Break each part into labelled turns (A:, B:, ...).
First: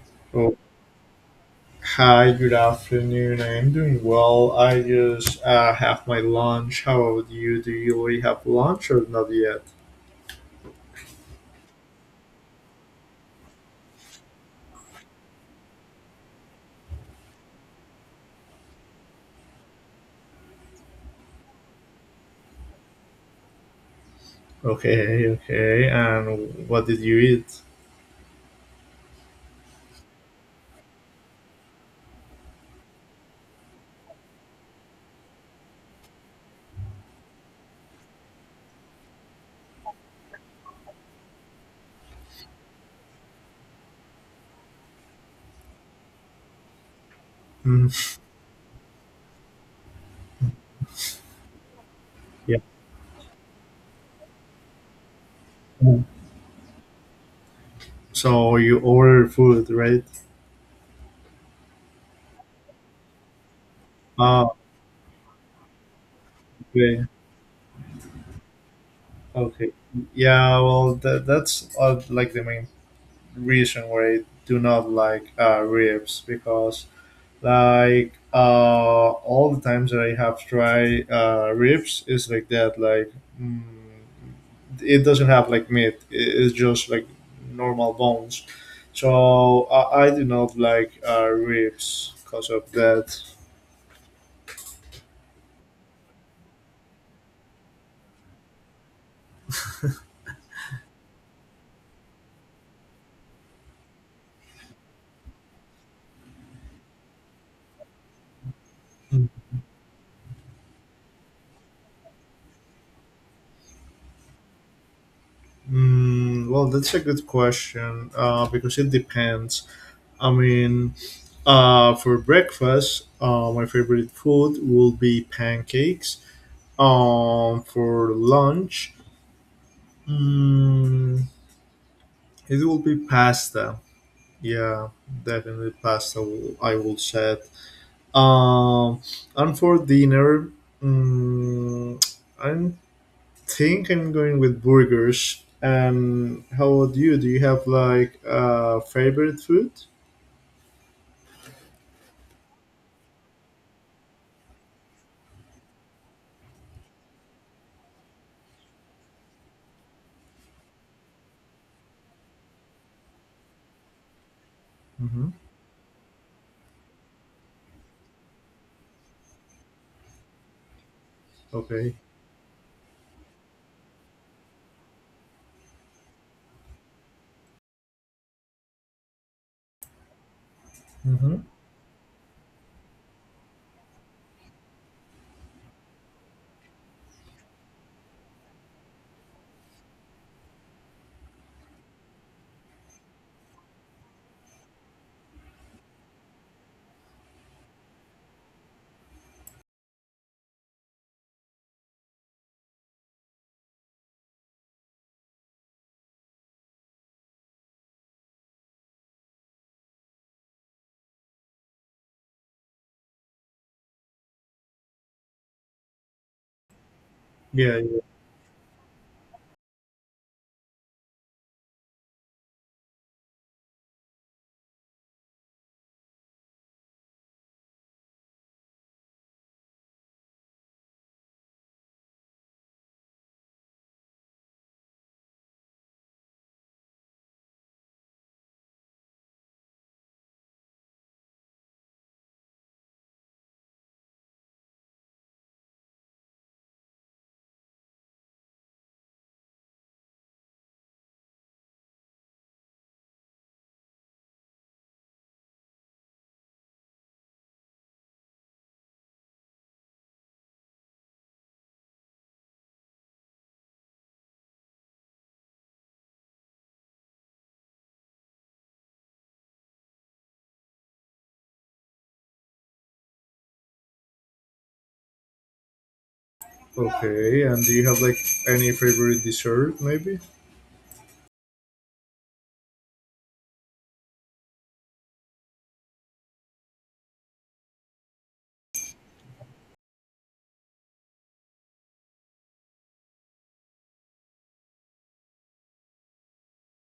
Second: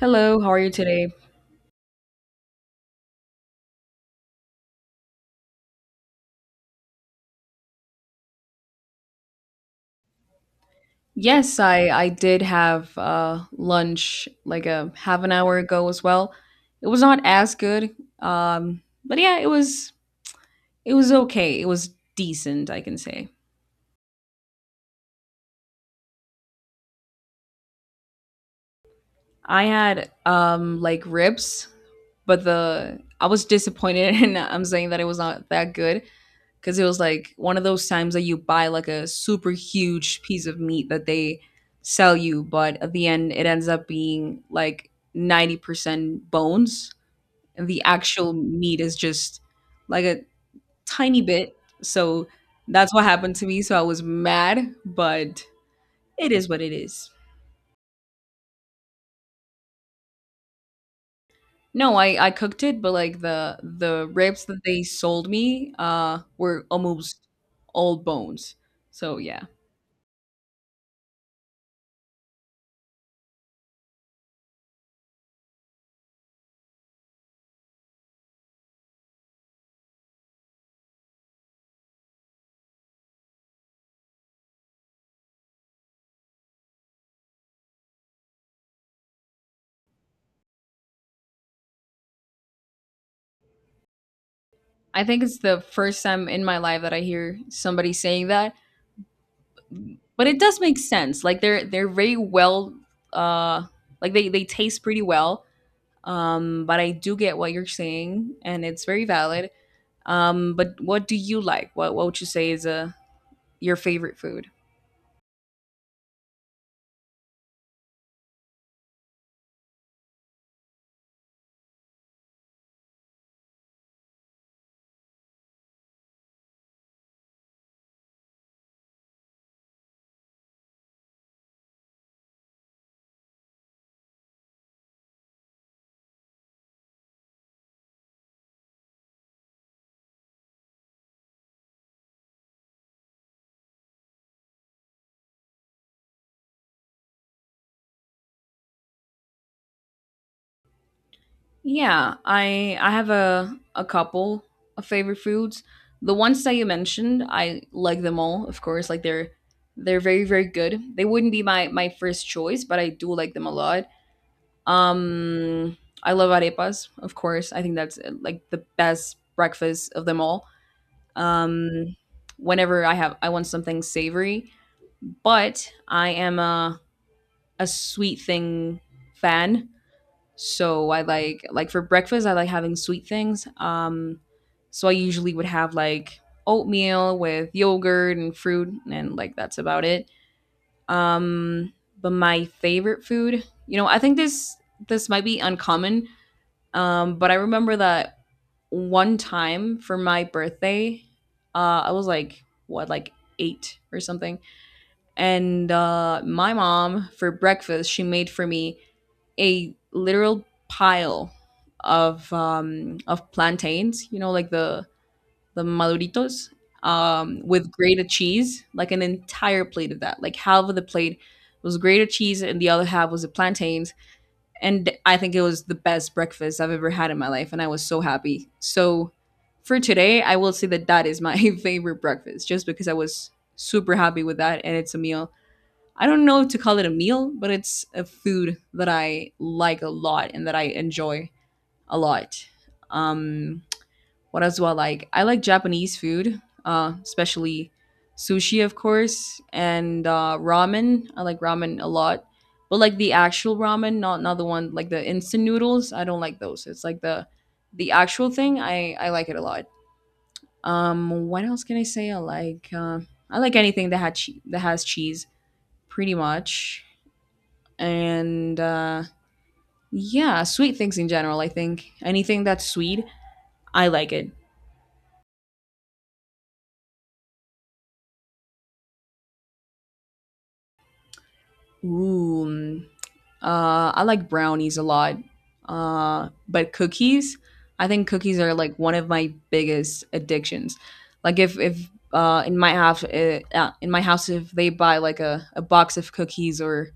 A: Hello, how
B: Oh,
A: are you today?
B: hi, good afternoon. I am doing well. I just have my lunch. How about you? Do you already have lunch or not yet?
A: Yes, I did have lunch like a half an hour ago as well. It was not as good. But it was okay. It was decent, I can say.
B: Okay, okay. And what did you eat?
A: I had like ribs, but the I was disappointed and I'm saying that it was not that good because it was like one of those times that you buy like a super huge piece of meat that they sell you, but at the end it ends up being like 90% bones, and the
B: Hmm,
A: actual meat is just like a tiny bit. So
B: yeah.
A: that's what happened to me. So I was mad, but it is what it is.
B: So you ordered food, right?
A: No, I cooked it, but like the ribs
B: Ah,
A: that they sold me were
B: okay,
A: almost all bones. So yeah.
B: okay. Yeah, well, that's like the main reason why I do not like ribs because like all the times that I have tried ribs is like that. Like mm, it doesn't have like meat. It's just like normal bones. So I do not like ribs because of that.
A: I think it's the first time in my life that I hear somebody saying that, but it does make sense. Like they're very well, uh, like they taste pretty well. But I do get what you're saying, and it's very valid. But what do you like? What would you say is your favorite food?
B: Well, that's a good question because it depends. I mean, for breakfast, my favorite food will be pancakes. For lunch, Mm, it will be pasta. Yeah, definitely pasta. I will chat. Um, and for dinner, mm, I think I'm going with burgers. And how about you? Do you have like a favorite food?
A: Yeah, I have a couple of favorite foods. The ones that you mentioned, I like them all, of course. Like they're very very good. They wouldn't be my first choice, but I do like them a lot.
B: Mm-hmm.
A: Um, I love arepas, of course. I think that's like the best breakfast of them all.
B: Okay.
A: Um, whenever I want something savory, but I am a sweet thing fan. So I
B: Mm-hmm.
A: like for breakfast I like having sweet things. So I usually would have like oatmeal with yogurt and fruit, and like that's about it. Um but my favorite food, you know, I think this might be uncommon, but I remember that one time for my birthday, I was like what like 8 or something, and my mom for breakfast she made for me a literal pile of plantains, you know, like the maduritos, with
B: Yeah, yeah.
A: grated cheese, like an entire plate of that. Like half of the plate was grated cheese, and the other half was the plantains. And I think it was the best breakfast I've ever had in my life, and I was so happy. So for today, I will say that that is my favorite breakfast, just because I was super happy with that, and it's a meal. I don't know if to call it a meal, but it's a food that I like a lot and that I enjoy a lot. Um, what else do I like? I like Japanese food, especially sushi, of course, and ramen. I like ramen a lot, but like the actual ramen, not the one like the instant noodles. I don't like those. It's like the actual thing. I like it a lot. What else can I say? I like anything that has cheese, pretty much, and yeah, sweet things in general. I think anything that's sweet, I like it.
B: Okay. And do you have like any favorite dessert? Maybe.
A: Ooh, mm, I like brownies a lot, but cookies. I think cookies are like one of my biggest addictions. Like if in my house in my house if they buy like a box of cookies or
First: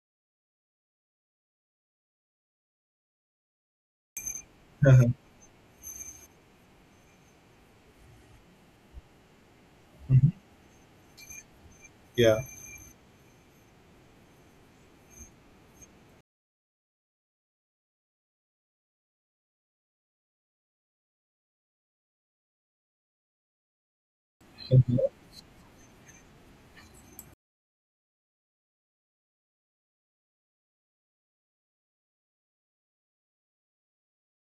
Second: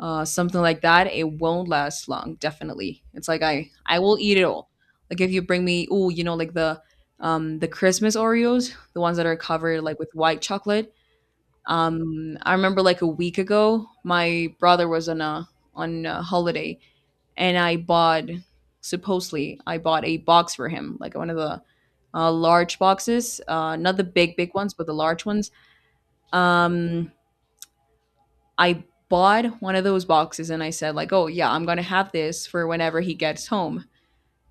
A: something like that, it won't last long. Definitely, it's like I will eat it all. Like if you bring me, oh, you know, like the Christmas Oreos, the ones that are covered like with
B: Mhm.
A: white chocolate.
B: Yeah.
A: I remember like a week ago, my brother was on a holiday, and I bought a box for him, like one of the large boxes, not the big big ones, but the large ones. Um, I bought one of those boxes and I said like, "Oh yeah, I'm going to have this for whenever he gets home."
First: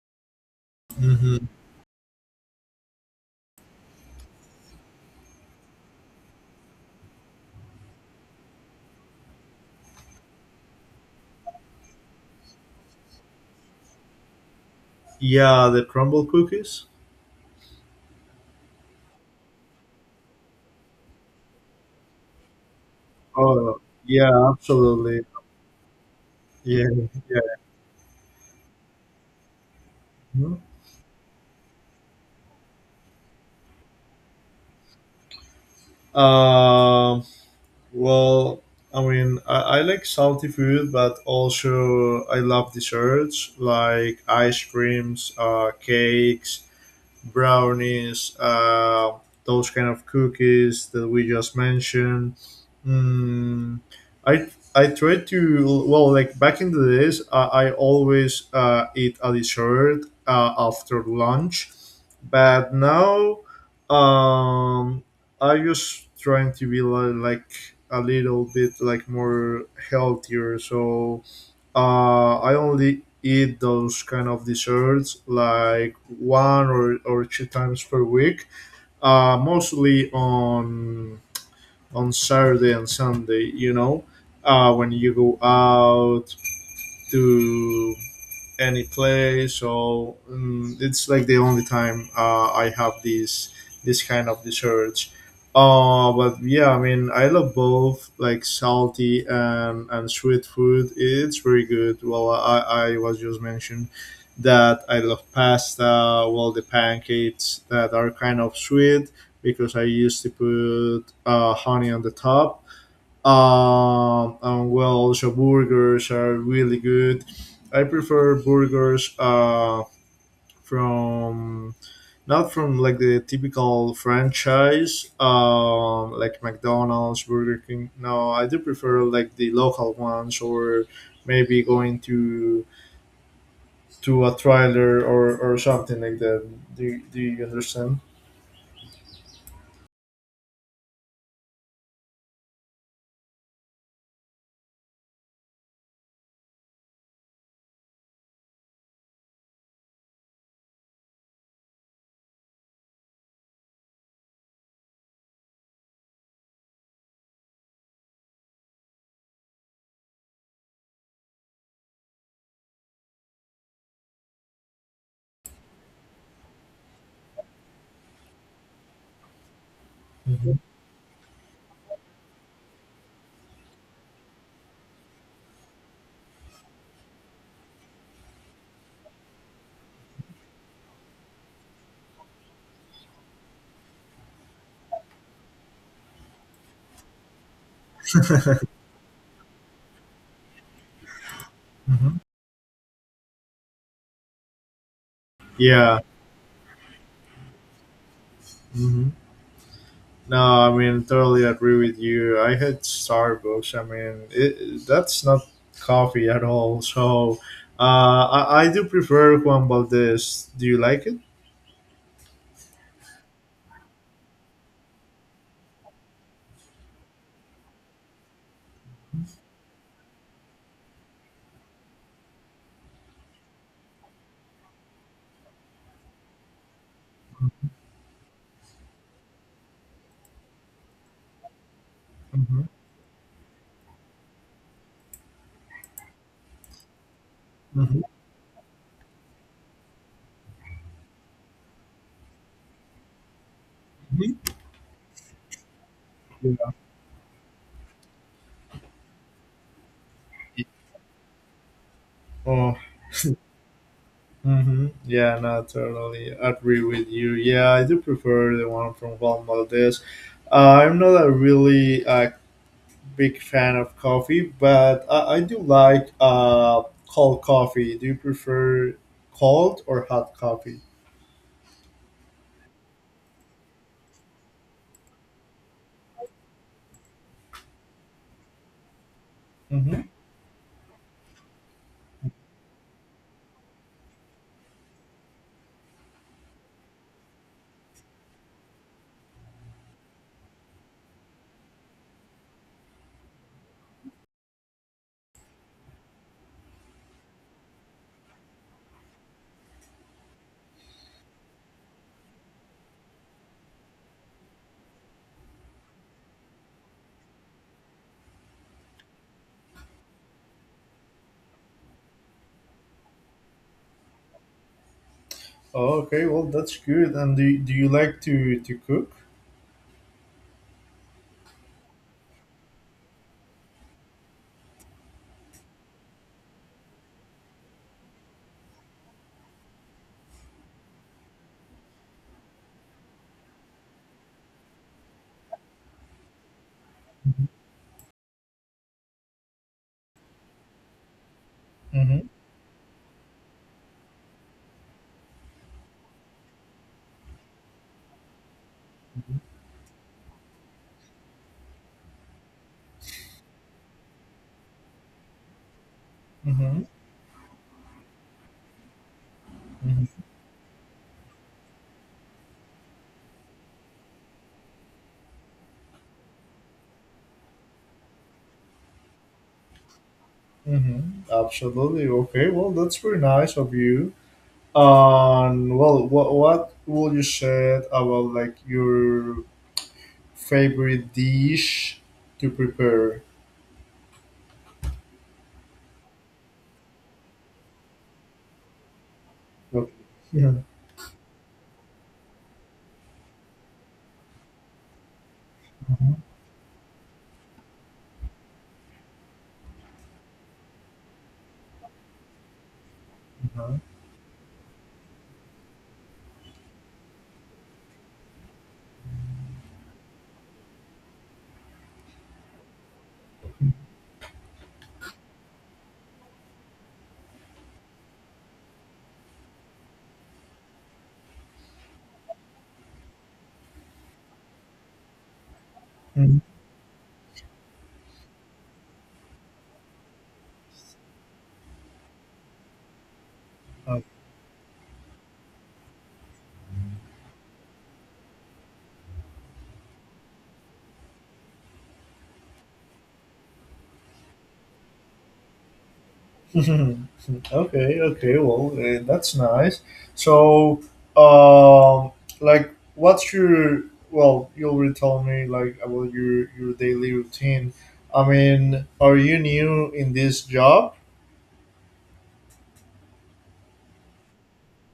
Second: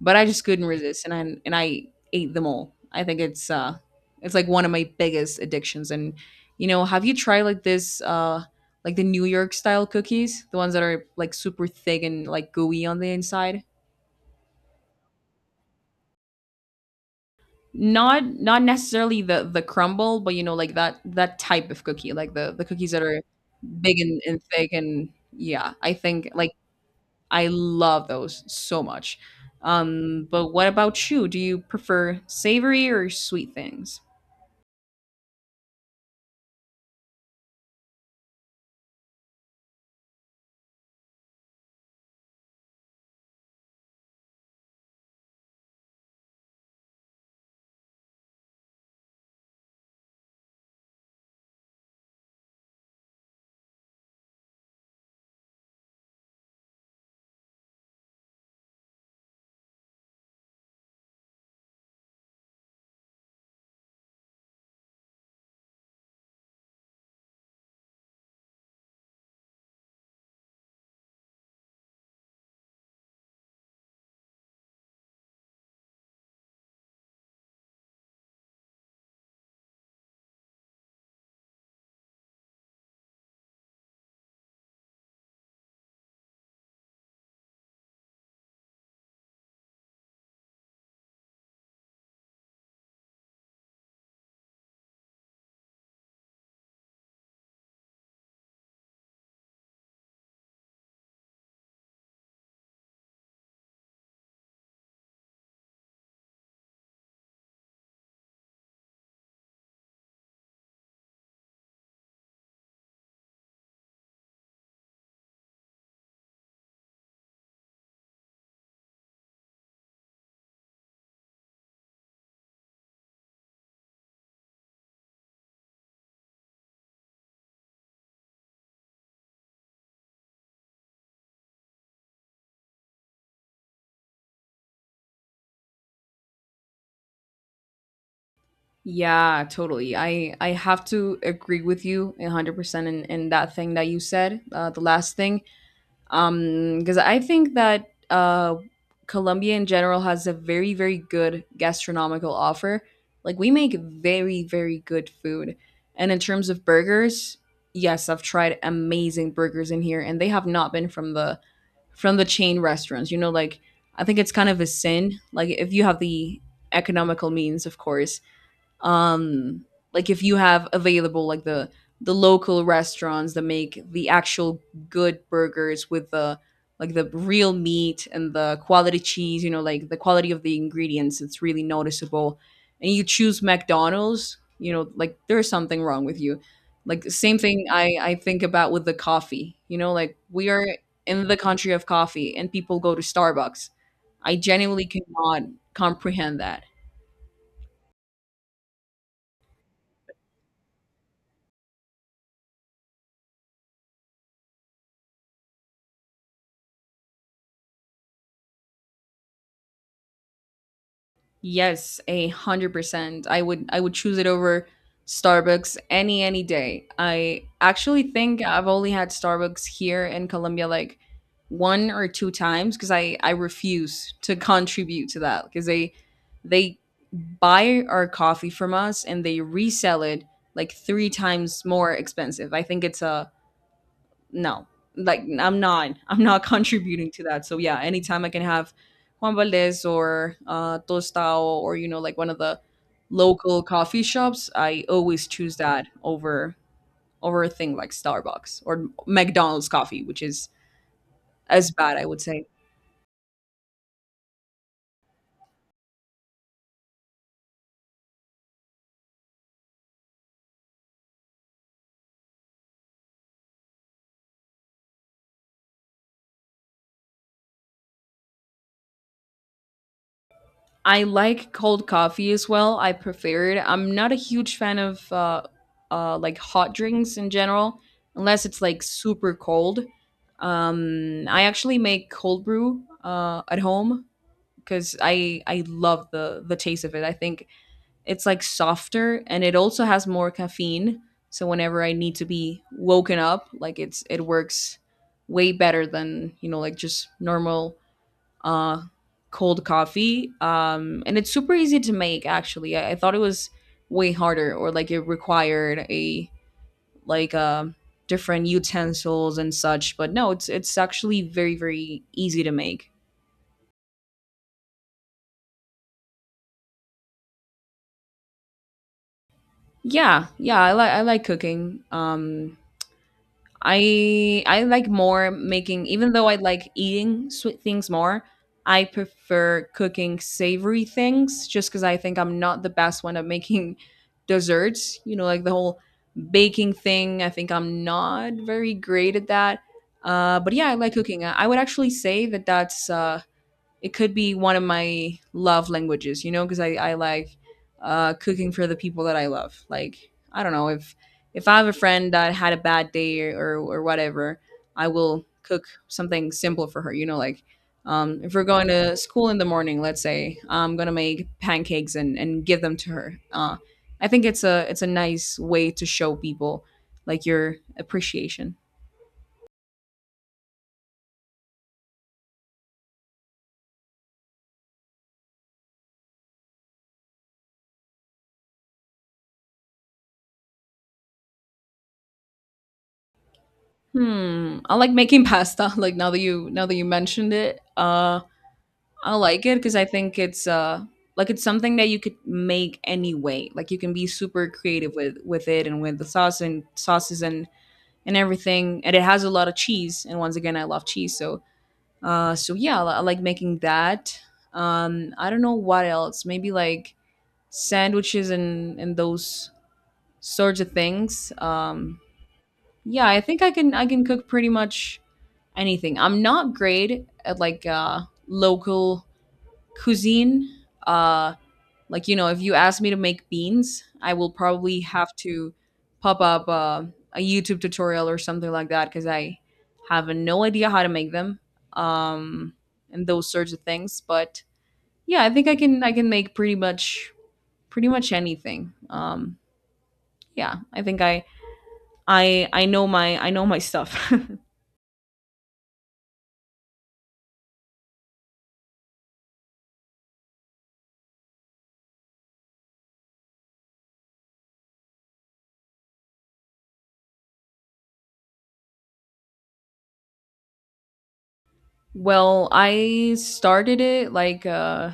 A: But I just couldn't resist, and I
B: Hmm.
A: and I ate them all. I think it's It's like one of my biggest addictions, and you know, have you tried like this like the New York style cookies, the ones that are like super thick and like gooey on the inside?
B: Yeah. The crumble cookies.
A: Not necessarily the crumble, but you know like that type of cookie, like the cookies that are
B: Oh,
A: big and
B: yeah,
A: thick, and
B: absolutely.
A: yeah, I think like
B: Yeah, yeah.
A: I love those so much. But
B: Mhm.
A: what about you? Do you prefer savory or sweet things?
B: Um, well, I mean, I like salty food, but also I love desserts like ice creams, cakes, brownies, those kind of cookies that we just mentioned. Mm, I I try to well like back in the days I always eat a dessert after lunch, but now um, I just trying to be like a little bit like more healthier so I only eat those kind of desserts like one or two times per week, mostly on Saturday and Sunday. You know, when you go out to any play. So it's like the only time I have this kind of dessert. But yeah, I mean, I love both like salty and sweet food. It's very good. Well, I was just mentioned that I love pasta, well, the pancakes that are kind of sweet because I used to put honey on the top, and well, also burgers are really good. I prefer burgers from not from like the typical franchise, like McDonald's, Burger King. No, I do prefer like the local ones, or maybe going to a trailer or something like that. Do you understand?
A: Yeah, totally. I have to agree with you 100% in that thing that you said, the last thing. Because I think that, Colombia in general has a very, very good gastronomical offer. Like we make very, very good food. And in terms of burgers, yes, I've tried amazing burgers in here, and they have not been from the chain restaurants. You know, like I think it's kind of a sin. Like if you have the economical means, of course, um like if you
B: Hmm.
A: have available like the local restaurants that make the actual good burgers with the like the real meat and the quality cheese, you know, like the quality of the ingredients, it's really noticeable, and you choose McDonald's, you know, like there's something wrong with you. Like the same thing I think about with the coffee, you know, like we are in the country of
B: Hmm.
A: coffee and people go to Starbucks. I genuinely cannot
B: Yeah.
A: comprehend that.
B: Mhm. No, I mean totally agree with you. I hate Starbucks. I mean, that's not coffee at all. So, I do prefer Juan Valdez. Do you like it?
A: Yes, 100%. I would choose it over Starbucks any day. I actually think I've only had Starbucks here in Colombia like one or two times because I refuse to contribute to that, because they buy our coffee from us and they resell it like three times more expensive. I
B: Mm-hmm.
A: think it's a no. Like I'm not contributing to that. So yeah,
B: Mm-hmm.
A: anytime I can have Juan Valdez or Tostao or, you know, like one of the local coffee shops, I always choose that over
B: Yeah.
A: over a thing like Starbucks or McDonald's coffee, which is as bad, I would say.
B: Oh, mm-hmm, yeah, no, totally agree with you. Yeah, I do prefer the one from Juan Valdez. I'm not a really big fan of coffee, but I do like cold coffee. Do you prefer cold or hot coffee?
A: I like cold coffee as well. I prefer it. I'm not a huge fan of like hot drinks in general, unless it's like super cold.
B: Mm-hmm.
A: I actually make cold brew at home because I love the taste of it. I think it's like softer and it also has more caffeine. So whenever I need to be woken up, like it works way better than, you know, like just normal, uh, cold coffee. And it's super easy to make, actually. I thought it was way harder or like it required a like different utensils and such. But no, it's actually very very easy to make.
B: Oh, okay, well, that's good. And do you like to cook?
A: Yeah, yeah, I like cooking. I like more making, even though I like eating sweet things more, I prefer cooking savory things, just cuz I think I'm not the best one at making desserts, you know, like the whole baking thing. I think I'm not very great at that. But yeah, I like cooking. I would actually say
B: Mm-hmm.
A: that that's it could be one of my love languages, you know, because, I like cooking for the people that I love. Like, I don't know if I have a friend that had a bad day, whatever, I will cook something simple for
B: Mm-hmm.
A: her, you know, like if we're going to school in the morning, let's
B: Mm-hmm.
A: say I'm gonna make pancakes and give them to her. I think it's a It's a nice way to show people like your appreciation.
B: Mm-hmm. Absolutely. Okay, well, that's very nice of you. Well, what will you say about like your favorite dish to prepare?
A: Hmm, I like making pasta. Like now that you mentioned it, I like it because I
B: Okay.
A: think it's
B: Yeah.
A: like it's something that you could make anyway. Like you can be super creative with it and with the
B: Mhm.
A: sauce and sauces and everything. And it has a lot of cheese. And once again, I love cheese. So yeah, I like making
B: Mhm.
A: that. I don't know what else. Maybe like sandwiches and those sorts of things. Yeah, I think I can cook pretty much anything. I'm not great at like local cuisine. uh like, you know, if you ask me to make beans, I will probably have to pop
B: Mhm.
A: up a YouTube tutorial or something like that because I have no idea how to make them. um and those sorts of things. But yeah, I think I can make pretty much anything. Yeah, I think I know my stuff.
B: Okay. Well, that's nice. So, um, like, what's your? Well, you already told me like about your daily routine. I mean, are you new in this job?
A: Well, I started it like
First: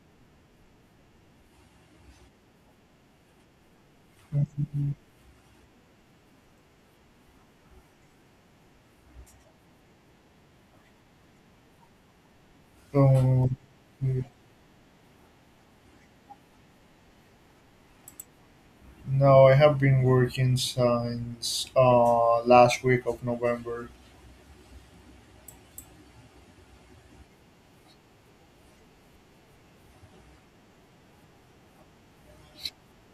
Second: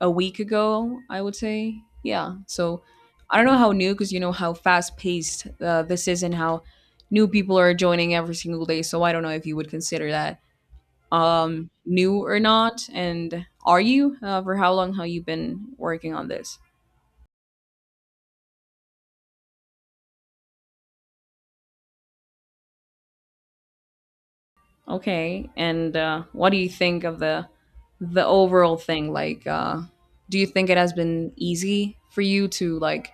A: a week ago, I would say. Yeah. So I don't know how new, because you know how fast paced this is and how new people are joining every single day. So I don't know if you would consider that new or not. And
B: Um,
A: are you? For how long have you been working on this?
B: no, I have been working since last week of November.
A: Okay. And what do you think of the overall thing? Like, do you think it has been easy for you to like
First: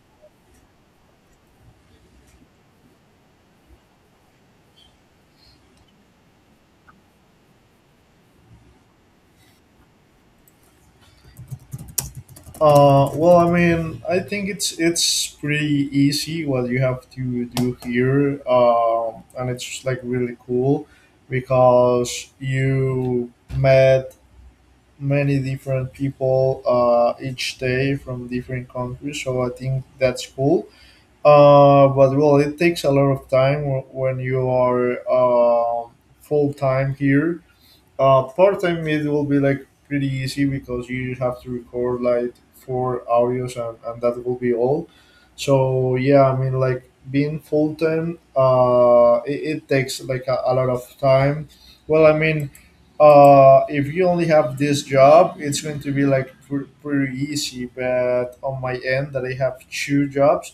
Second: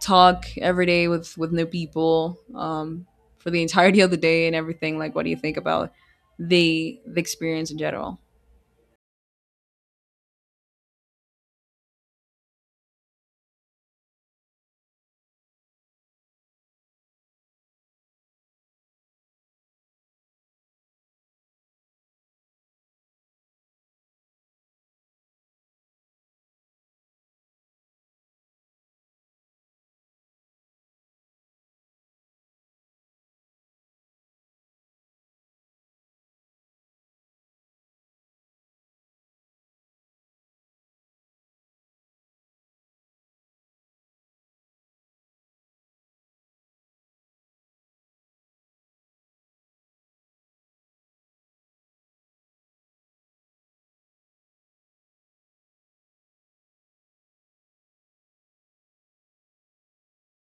A: talk every day with new people for the entirety of the day and everything. Like, what do you think about the experience in general?
B: Well, I mean, I think it's pretty easy what you have to do here, and it's like really cool because you met many different people each day from different countries. So I think that's cool. But well, it takes a lot of time when you are full time here. Part time it will be like pretty easy because you just have to record like four audios and that will be all. So yeah, I mean like being full time, it takes like a lot of time. Well, I mean, if you only have this job, it's going to be like pretty easy. But on my end, that I have two jobs,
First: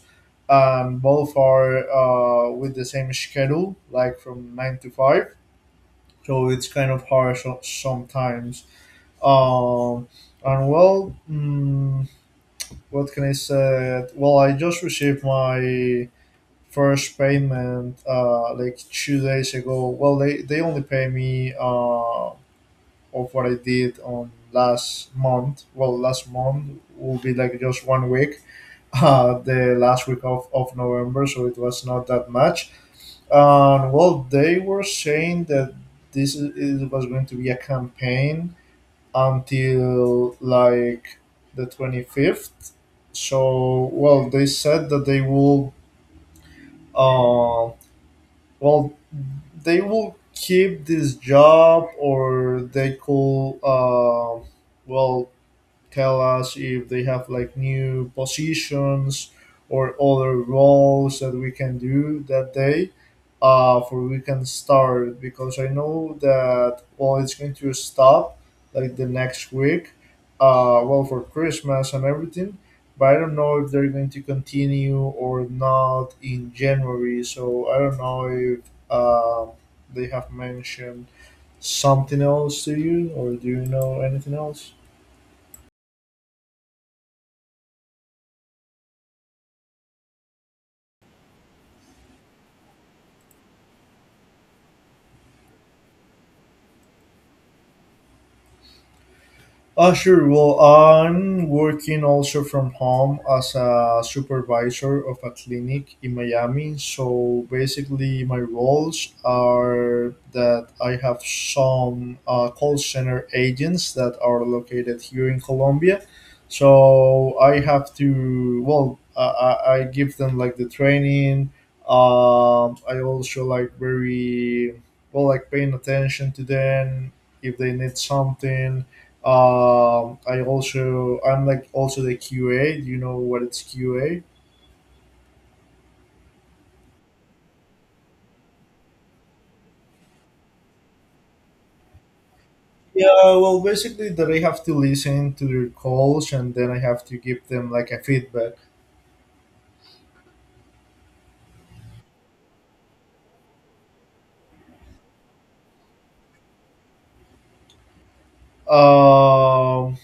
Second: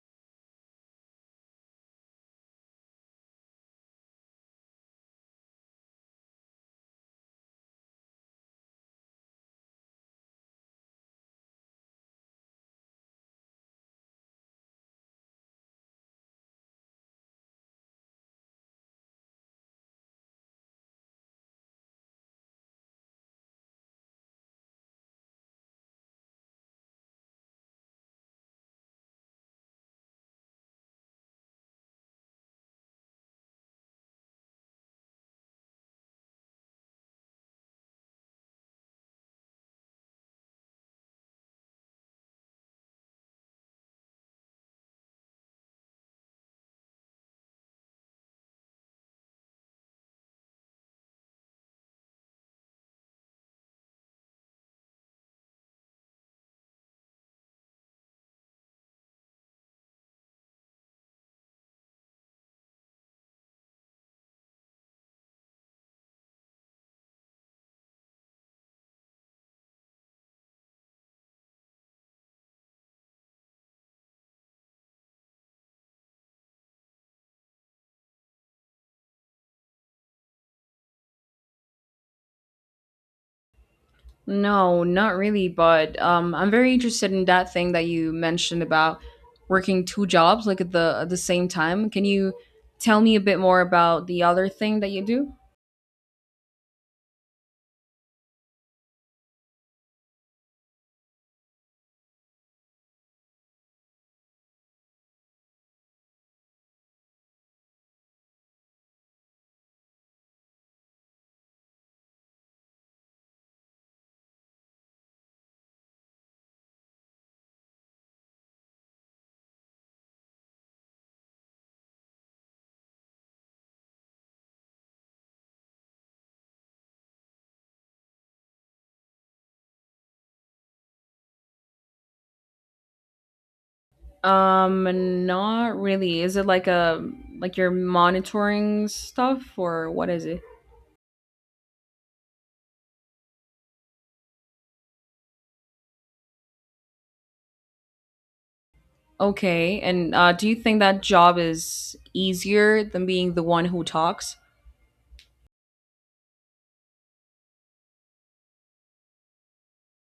B: and both are with the same schedule, like from nine to five, so it's kind of harsh sometimes. Um, and well, what can I say? Well, I just received my first payment like 2 days ago. Well, they only pay me of what I did on last month. Well, last month will be like just one week, the last week of November, so it was not that much. And well, they were saying that it was going to be a campaign until like the 25th. So, well, they said that they will, uh, well, they will keep this job, or they could, well, tell us if they have like new positions or other roles that we can do that day for we can start, because I know that well it's going to stop like the next week, well, for Christmas and everything. But I don't know if they're going to continue or not in January, so I don't know if uh, they have mentioned something else to you, or do you know anything else?
A: No, not really, but I'm very interested in that thing that you mentioned about working two jobs like at the same time. Can you tell me a bit more about the other thing that you do?
B: Sure. Well, I'm working also from home as a supervisor of a clinic in Miami. So basically, my roles are that I have some call center agents that are located here in Colombia. So I have to, well, I give them like the training. I also like very, well, like paying attention to them if they need something. I also I'm like also the QA. Do you know what it's QA?
A: Not really. Is it like a like you're monitoring stuff, or what is it?
B: Yeah, well, basically that I have to listen to their calls and then I have to give them like a feedback.
A: Okay, and do you think that job is easier than being the one who talks?
B: Um,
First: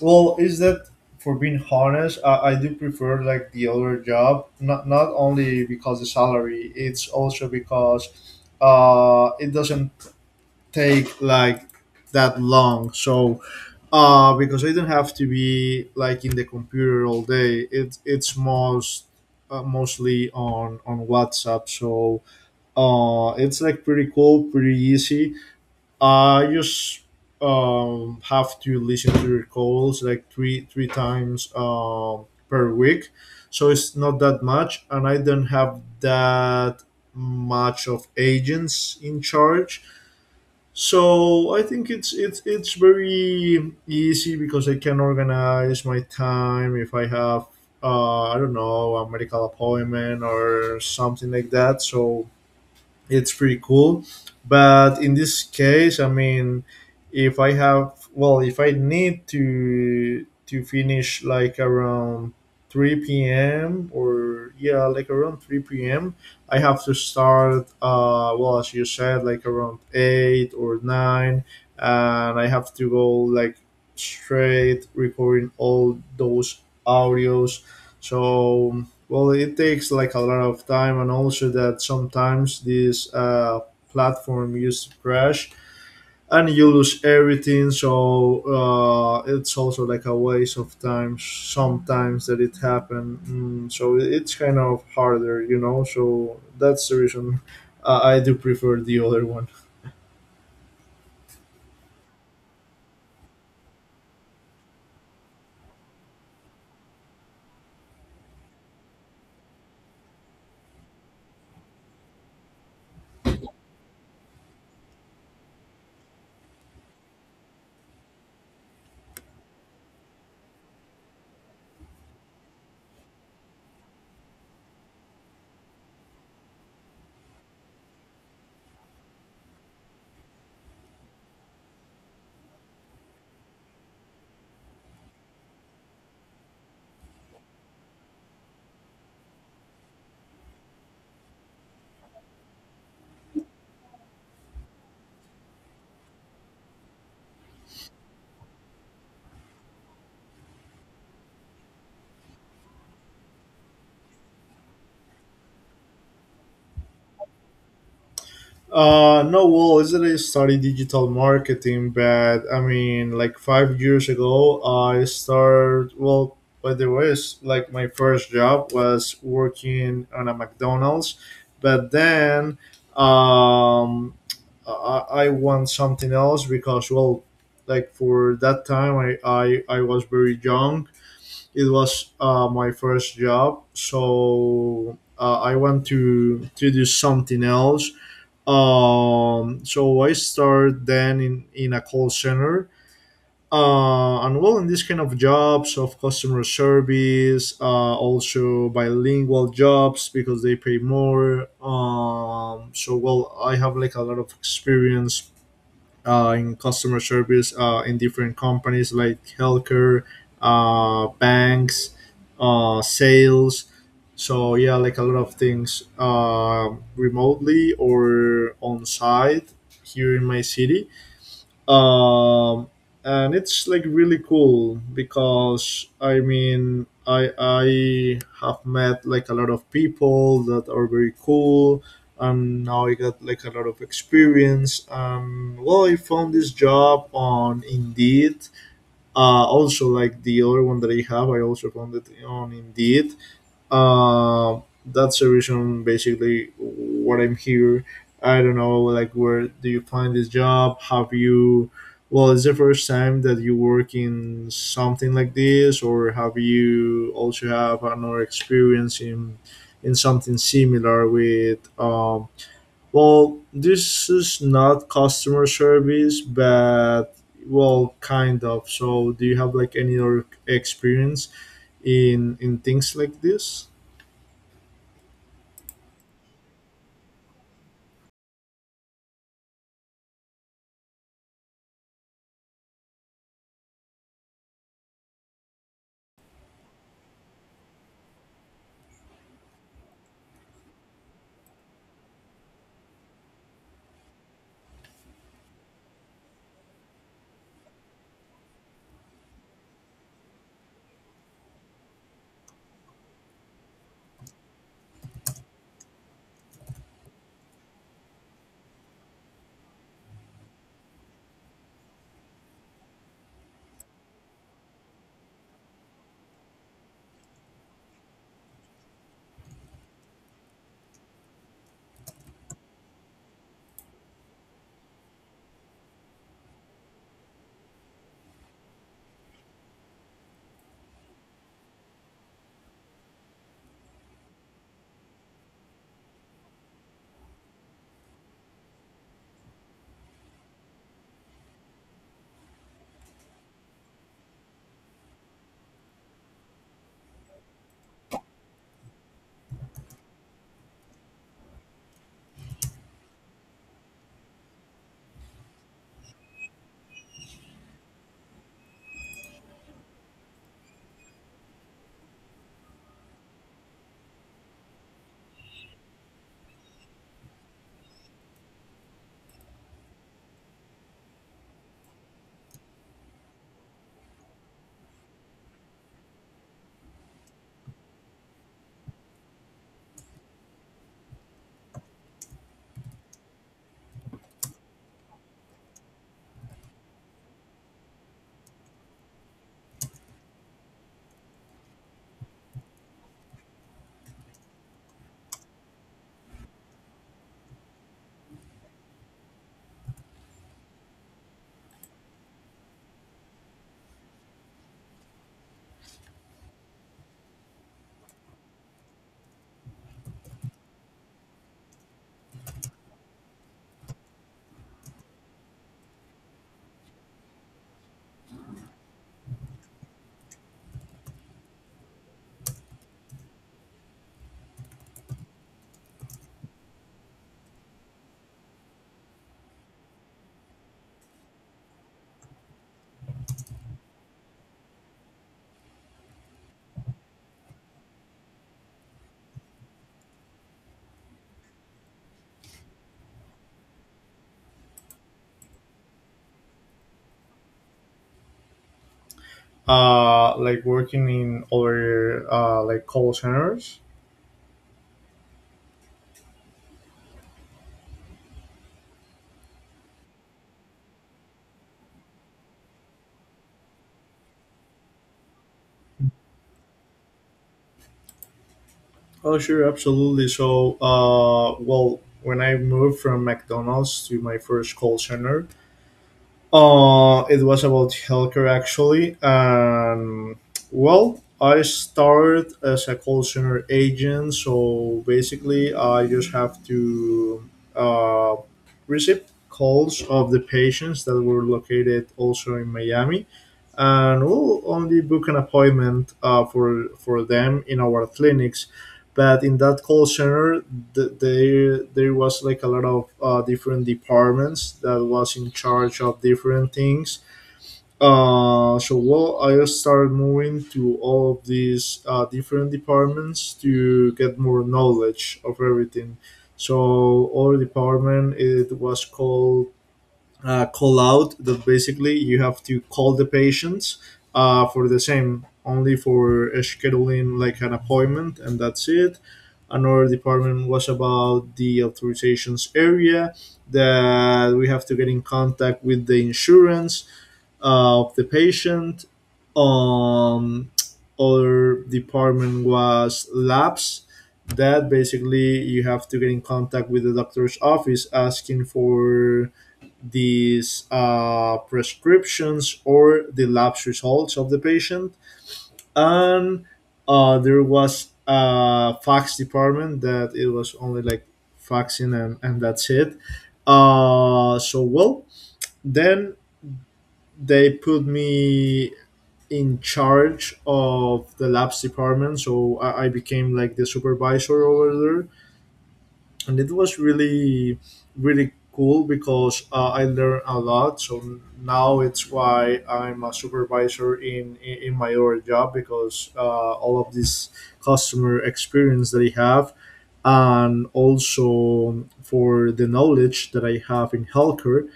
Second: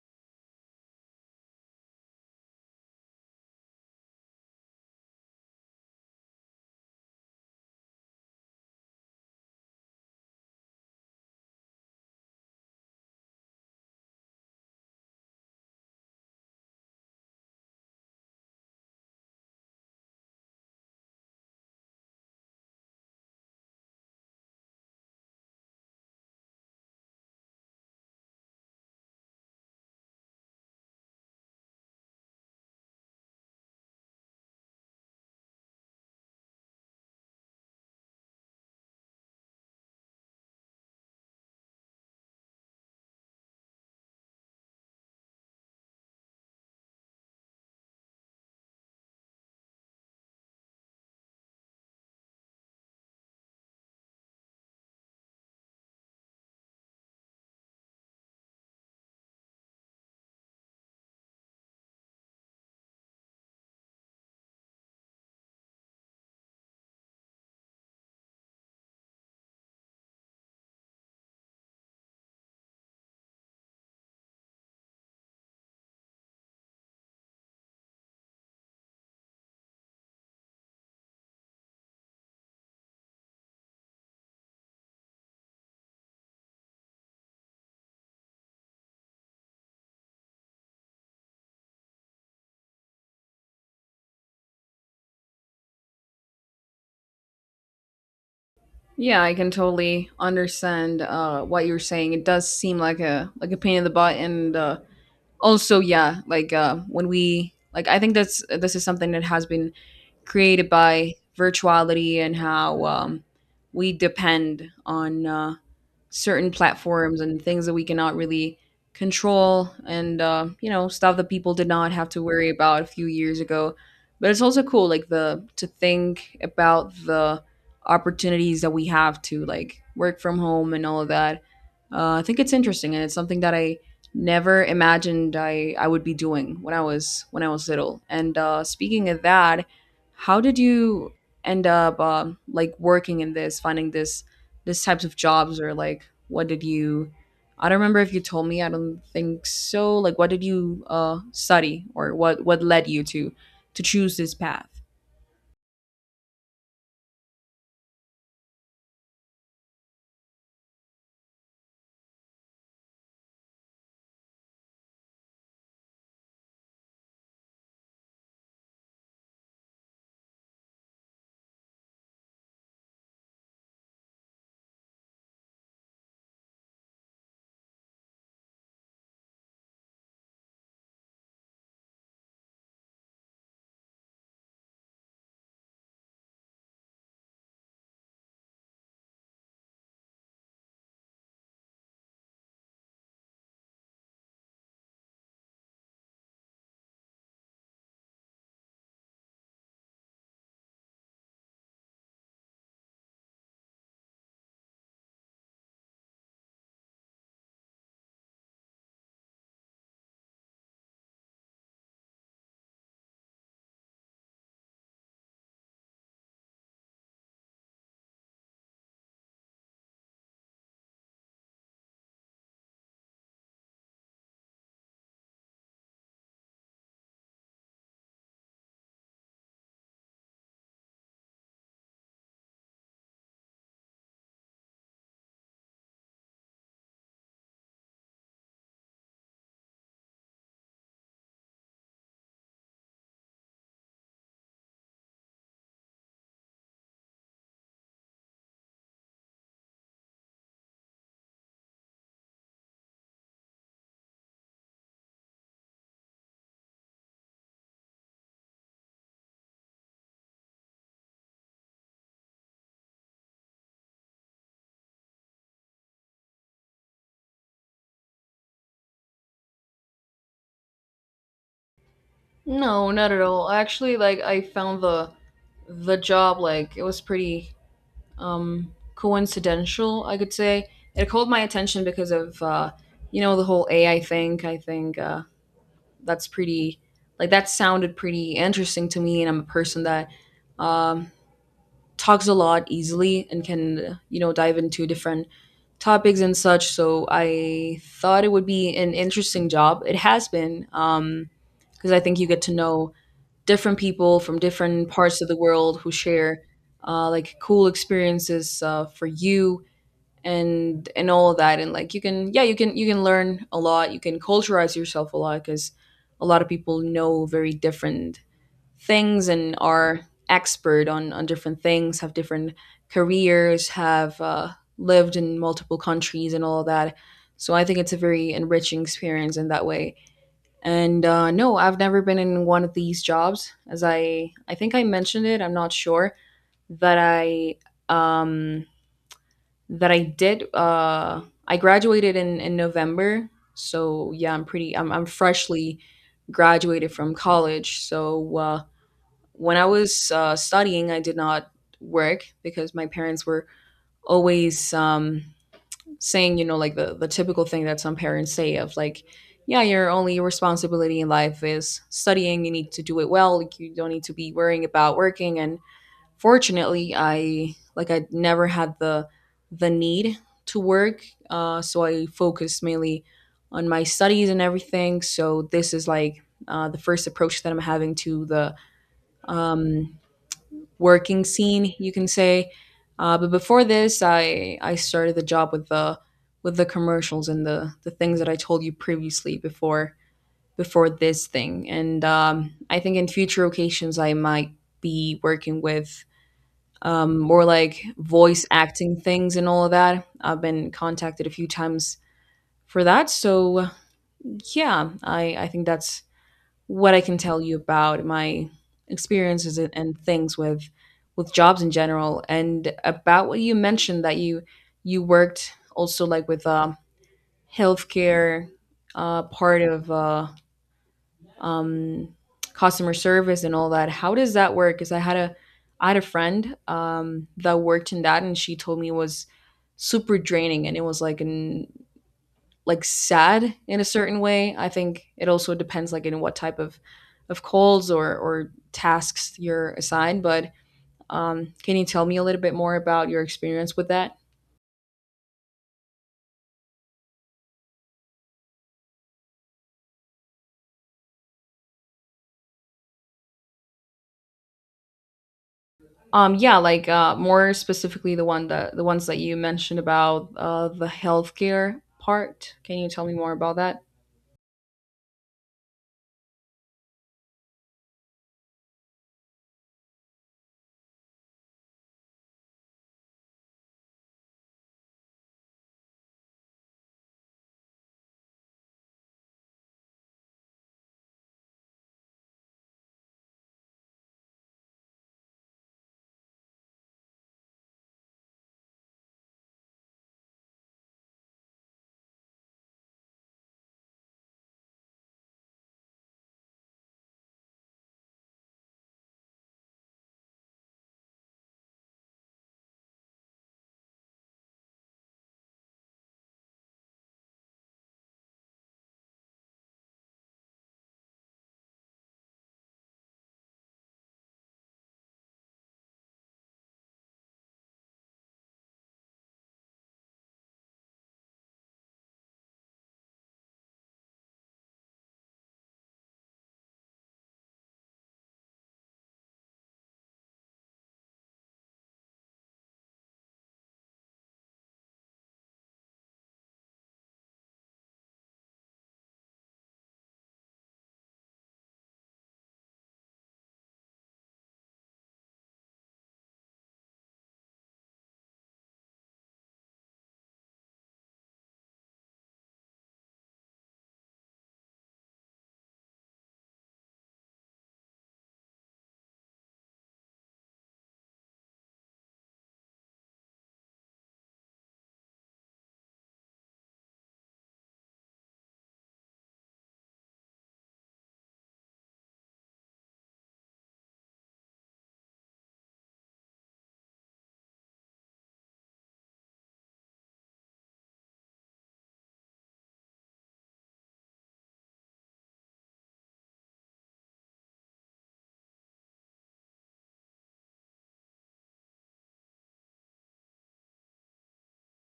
B: well, is that for being honest? I do prefer like the other job, not only because the salary, it's also because it doesn't take like that long. So because I don't have to be like in the computer all day. It's mostly on WhatsApp, so it's like pretty cool, pretty easy. I just have to listen to your calls like three times per week, so it's not that much, and I don't have that much of agents in charge, so I think it's very easy because I can organize my time if I have I don't know a medical appointment or something like that. So it's pretty cool. But in this case, I mean, if I have, well, if I need to finish like around three p.m., or yeah, like around three p.m., I have to start. Well, as you said, like around eight or nine, and I have to go like straight recording all those audios. So well, it takes like a lot of time, and also that sometimes this platform used to crash and you lose everything. So it's also like a waste of time sometimes that it happened. So it's kind of harder. So that's the reason I do prefer the
A: Yeah,
B: other
A: i
B: one.
A: can totally understand what you're saying. It does seem like a pain in the butt, and also, yeah, when we like, I think that's this is something that has been created by virtuality and how we depend on certain platforms and things that we cannot really control, and you know, stuff that people did not have to worry about a few years ago. But it's also cool like the to think about the opportunities that we have to like work from home and all of that. I think it's interesting, and it's something that I never imagined I would be doing when I was little. And speaking of that, how did you end up like working in this, finding this, this types of jobs? Or like what did you, I don't remember if you told me, I don't think so, like what did you study? Or what led you to choose this path?
B: No, well, actually I studied digital marketing, but I mean, like 5 years ago, I started. Well, by the way, it's like my first job was working on a McDonald's, but then um, I want something else because, well, like for that time, I was very young. It was my first job, so I want to do something else, so I started then in a call center. And well, in this kind of jobs of customer service, also bilingual jobs because they pay more. So well, I have like a lot of experience in customer service in different companies like healthcare, banks, sales. So yeah, like a lot of things remotely or on site here in my city, um, and it's like really cool because I mean I have met like a lot of people that are very cool, and now I got like a lot of experience, and well, I found this job on Indeed. Also, like the other one that I have, I also found it on Indeed. That's the reason basically what I'm here. I don't know, like, where do you find this job? Have you, well, it's the first time that you work in something like this, or have you also have another experience in something similar with, well, this is not customer service, but well, kind of. So, do you have like any other experience in
A: No,
B: things
A: not
B: like
A: at all.
B: this?
A: Actually, like I found the job, like it was pretty um coincidental, I could say. It called my attention because of you know, the whole AI thing. I think that's pretty, like that sounded pretty interesting to me, and I'm a person that um, talks a lot easily and can, you know, dive into different topics and such. So I thought it would be an interesting job. It has been, because I think you get to know different people from different parts of the world who share like cool experiences for you and all of that. And like you can, yeah, you can learn a lot, you can culturize yourself a lot, because a lot of people know very different things and are expert on different things, have different careers, have lived in multiple countries and all of that. So I think it's a very enriching experience in that way. And no, I've never been in one of these jobs. As I think I mentioned it, I'm not sure that I um that I did. I graduated in November, so yeah, I'm pretty. I'm freshly graduated from college. So when I was studying, I did not work because my parents were always saying, you know, like the typical thing that some parents say of like. Yeah, your only responsibility in life is studying. You need to do it well. Like you don't need to be worrying about working. And fortunately, I like I never had the need to work, so I focused mainly on my studies and everything. So this is like the first approach that I'm having to the um, working scene, you can say. But before this, I started the job with the commercials and the things that I told you previously before this thing. And I think in future occasions I might be working with more like voice acting things and all of that. I've been contacted a few times for that. So yeah, I think that's what I can tell you about my experiences and things with jobs in general. And about what you mentioned that you worked also like with healthcare part of um, customer service and all that. How does that work? Because I had a friend that worked in that, and she told me it was super draining, and it was like an like sad in a certain way. I think it also depends like in what type of calls or tasks you're assigned. But can you tell me a little bit more about your experience with that?
B: Like working in other like call centers.
A: Yeah, like more specifically the one that the ones that you mentioned about the healthcare part. Can you tell me more about that?
B: Oh sure, absolutely. So well, when I moved from McDonald's to my first call center, it was about healthcare actually. And well, I started as a call center agent, so basically I just have to uh receive calls of the patients that were located also in Miami, and we'll only book an appointment for them in our clinics. But in that call center, there was like a lot of different departments that was in charge of different things. So well, I started moving to all of these different departments to get more knowledge of everything. So our department, it was called call out, that basically you have to call the patients for the same, only for scheduling like an appointment, and that's it. Another department was about the authorizations area, that we have to get in contact with the insurance of the patient. um Other department was labs, that basically you have to get in contact with the doctor's office asking for these prescriptions or the labs results of the patient. And there was a fax department that it was only like faxing, and that's it. Uh, so, well, then they put me in charge of the labs department. So I became like the supervisor over there. And it was really really cool because I learned a lot. So now it's why I'm a supervisor in my other job, because all of this customer experience that I have, and also for the knowledge that I have in healthcare.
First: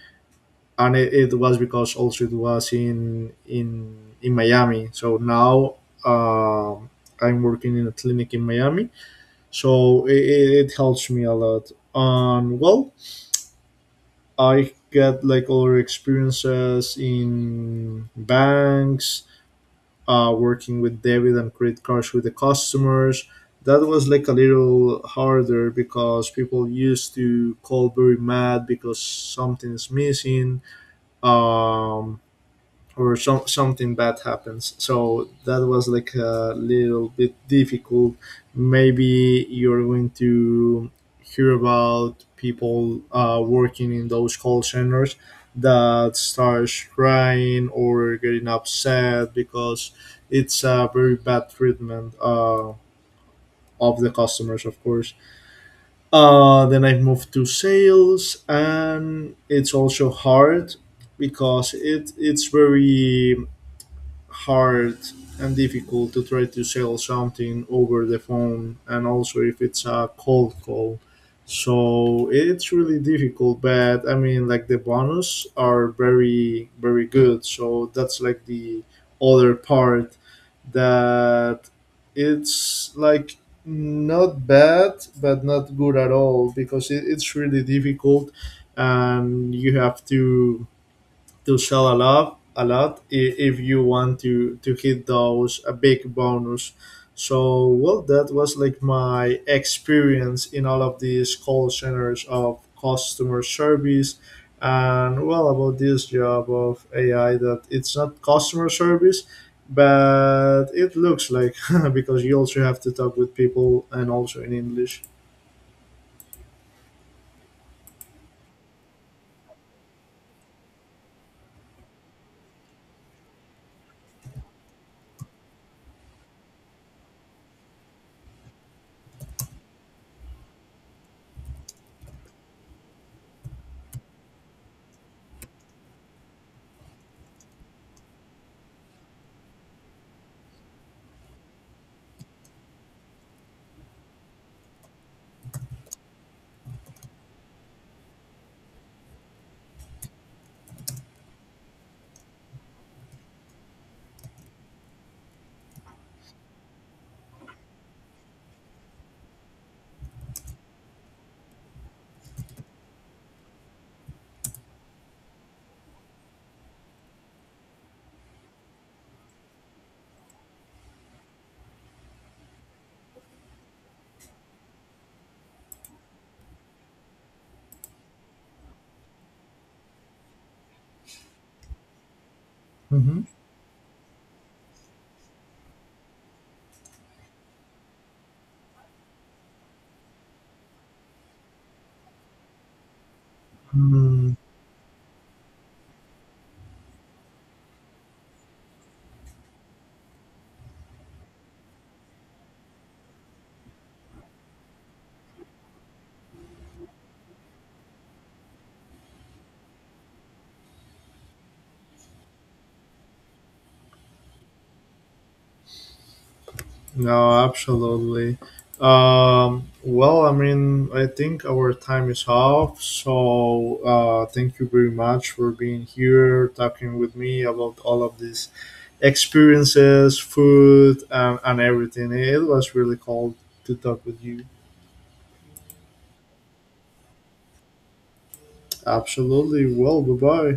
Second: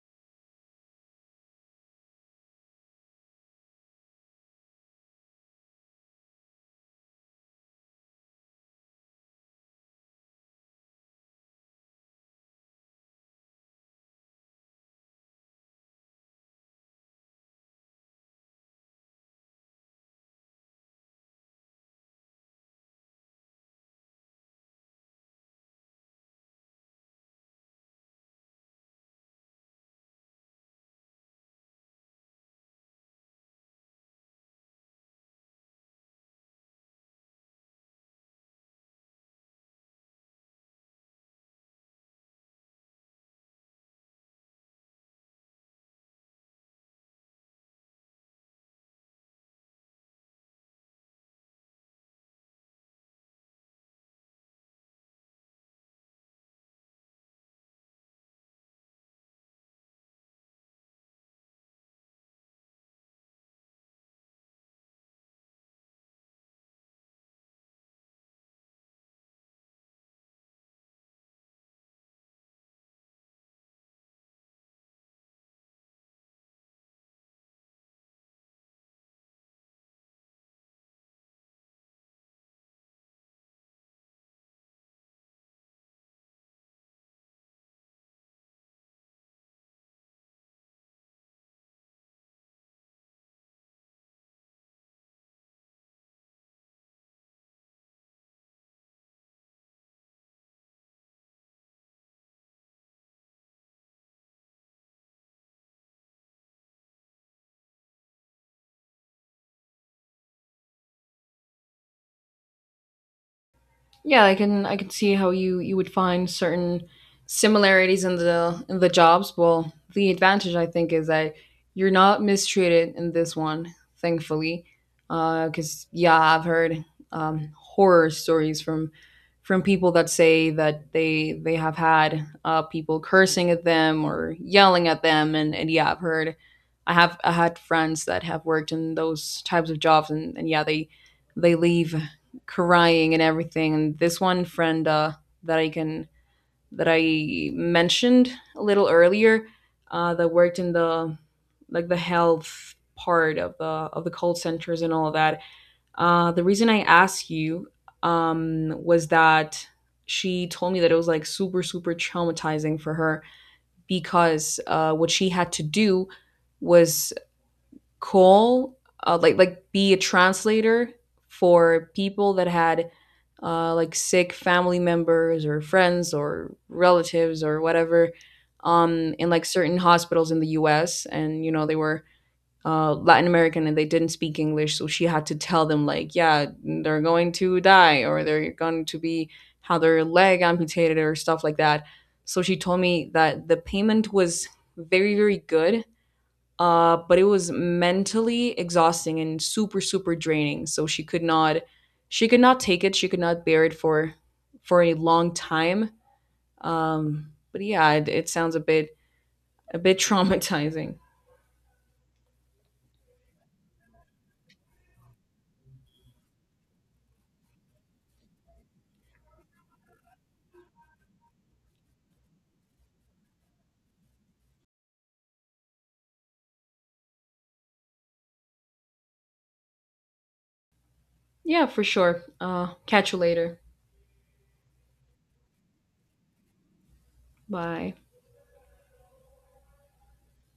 B: And it was because also it was in Miami. So now um, I'm working in a clinic in Miami, so it helps me a lot. And well, I get like other experiences in banks, working with debit and credit cards with the customers. That was like a little harder because people used to call very mad because something is missing, um, or something bad happens. So that was like a little bit difficult. Maybe you're going to hear about people working in those call centers that starts crying or getting upset because it's a very bad treatment of the customers, of course. Then I moved to sales, and it's also hard because it's very hard and difficult to try to sell something over the phone, and also if it's a cold call. So it's really difficult, but I mean, like the bonus are very very good, so that's like the other part that it's like not bad but not good at all, because it's really difficult and you have to sell a lot a lot, if you want to hit those a big bonus. So well, that was like my experience in all of these call centers of customer service. And well, about this job of AI, that it's not customer service but it looks like, because you also have to talk with people, and
A: Yeah,
B: also in
A: I can
B: English.
A: see how you would find certain similarities in the jobs. Well, the advantage I think is that you're not mistreated in this one, thankfully. Because yeah, I've heard horror stories from people that say that they have had people cursing at them or yelling at them, and yeah, I've heard I had friends that have worked in those types of jobs, and yeah, they leave crying and everything. And this one friend that I can that I mentioned a little earlier, that worked in the like the health part of the call centers and all of that. The reason I asked you was that she told me that it was like super super traumatizing for her because what she had to do was call like be a translator for people that had like sick family members or friends or relatives or whatever in like certain hospitals in the U.S., and you know, they were
B: Hmm.
A: Latin American and they didn't speak English, so she had to tell them like, yeah, they're going to die, or they're going to be have their leg amputated or stuff like that. So she told me that the payment
B: Hmm.
A: was very very good but it was mentally exhausting and super, super draining. So she could not take it. She could not bear it for a long time. But yeah, it sounds a bit traumatizing.
B: No, absolutely. Well, I mean, I think our time is up. So, thank you very much for being here, talking with me about all of these experiences, food, and
A: Yeah, for
B: everything.
A: sure.
B: It was really
A: Catch you
B: cool
A: later.
B: to talk with you.
A: Bye.
B: Absolutely. Well, bye bye.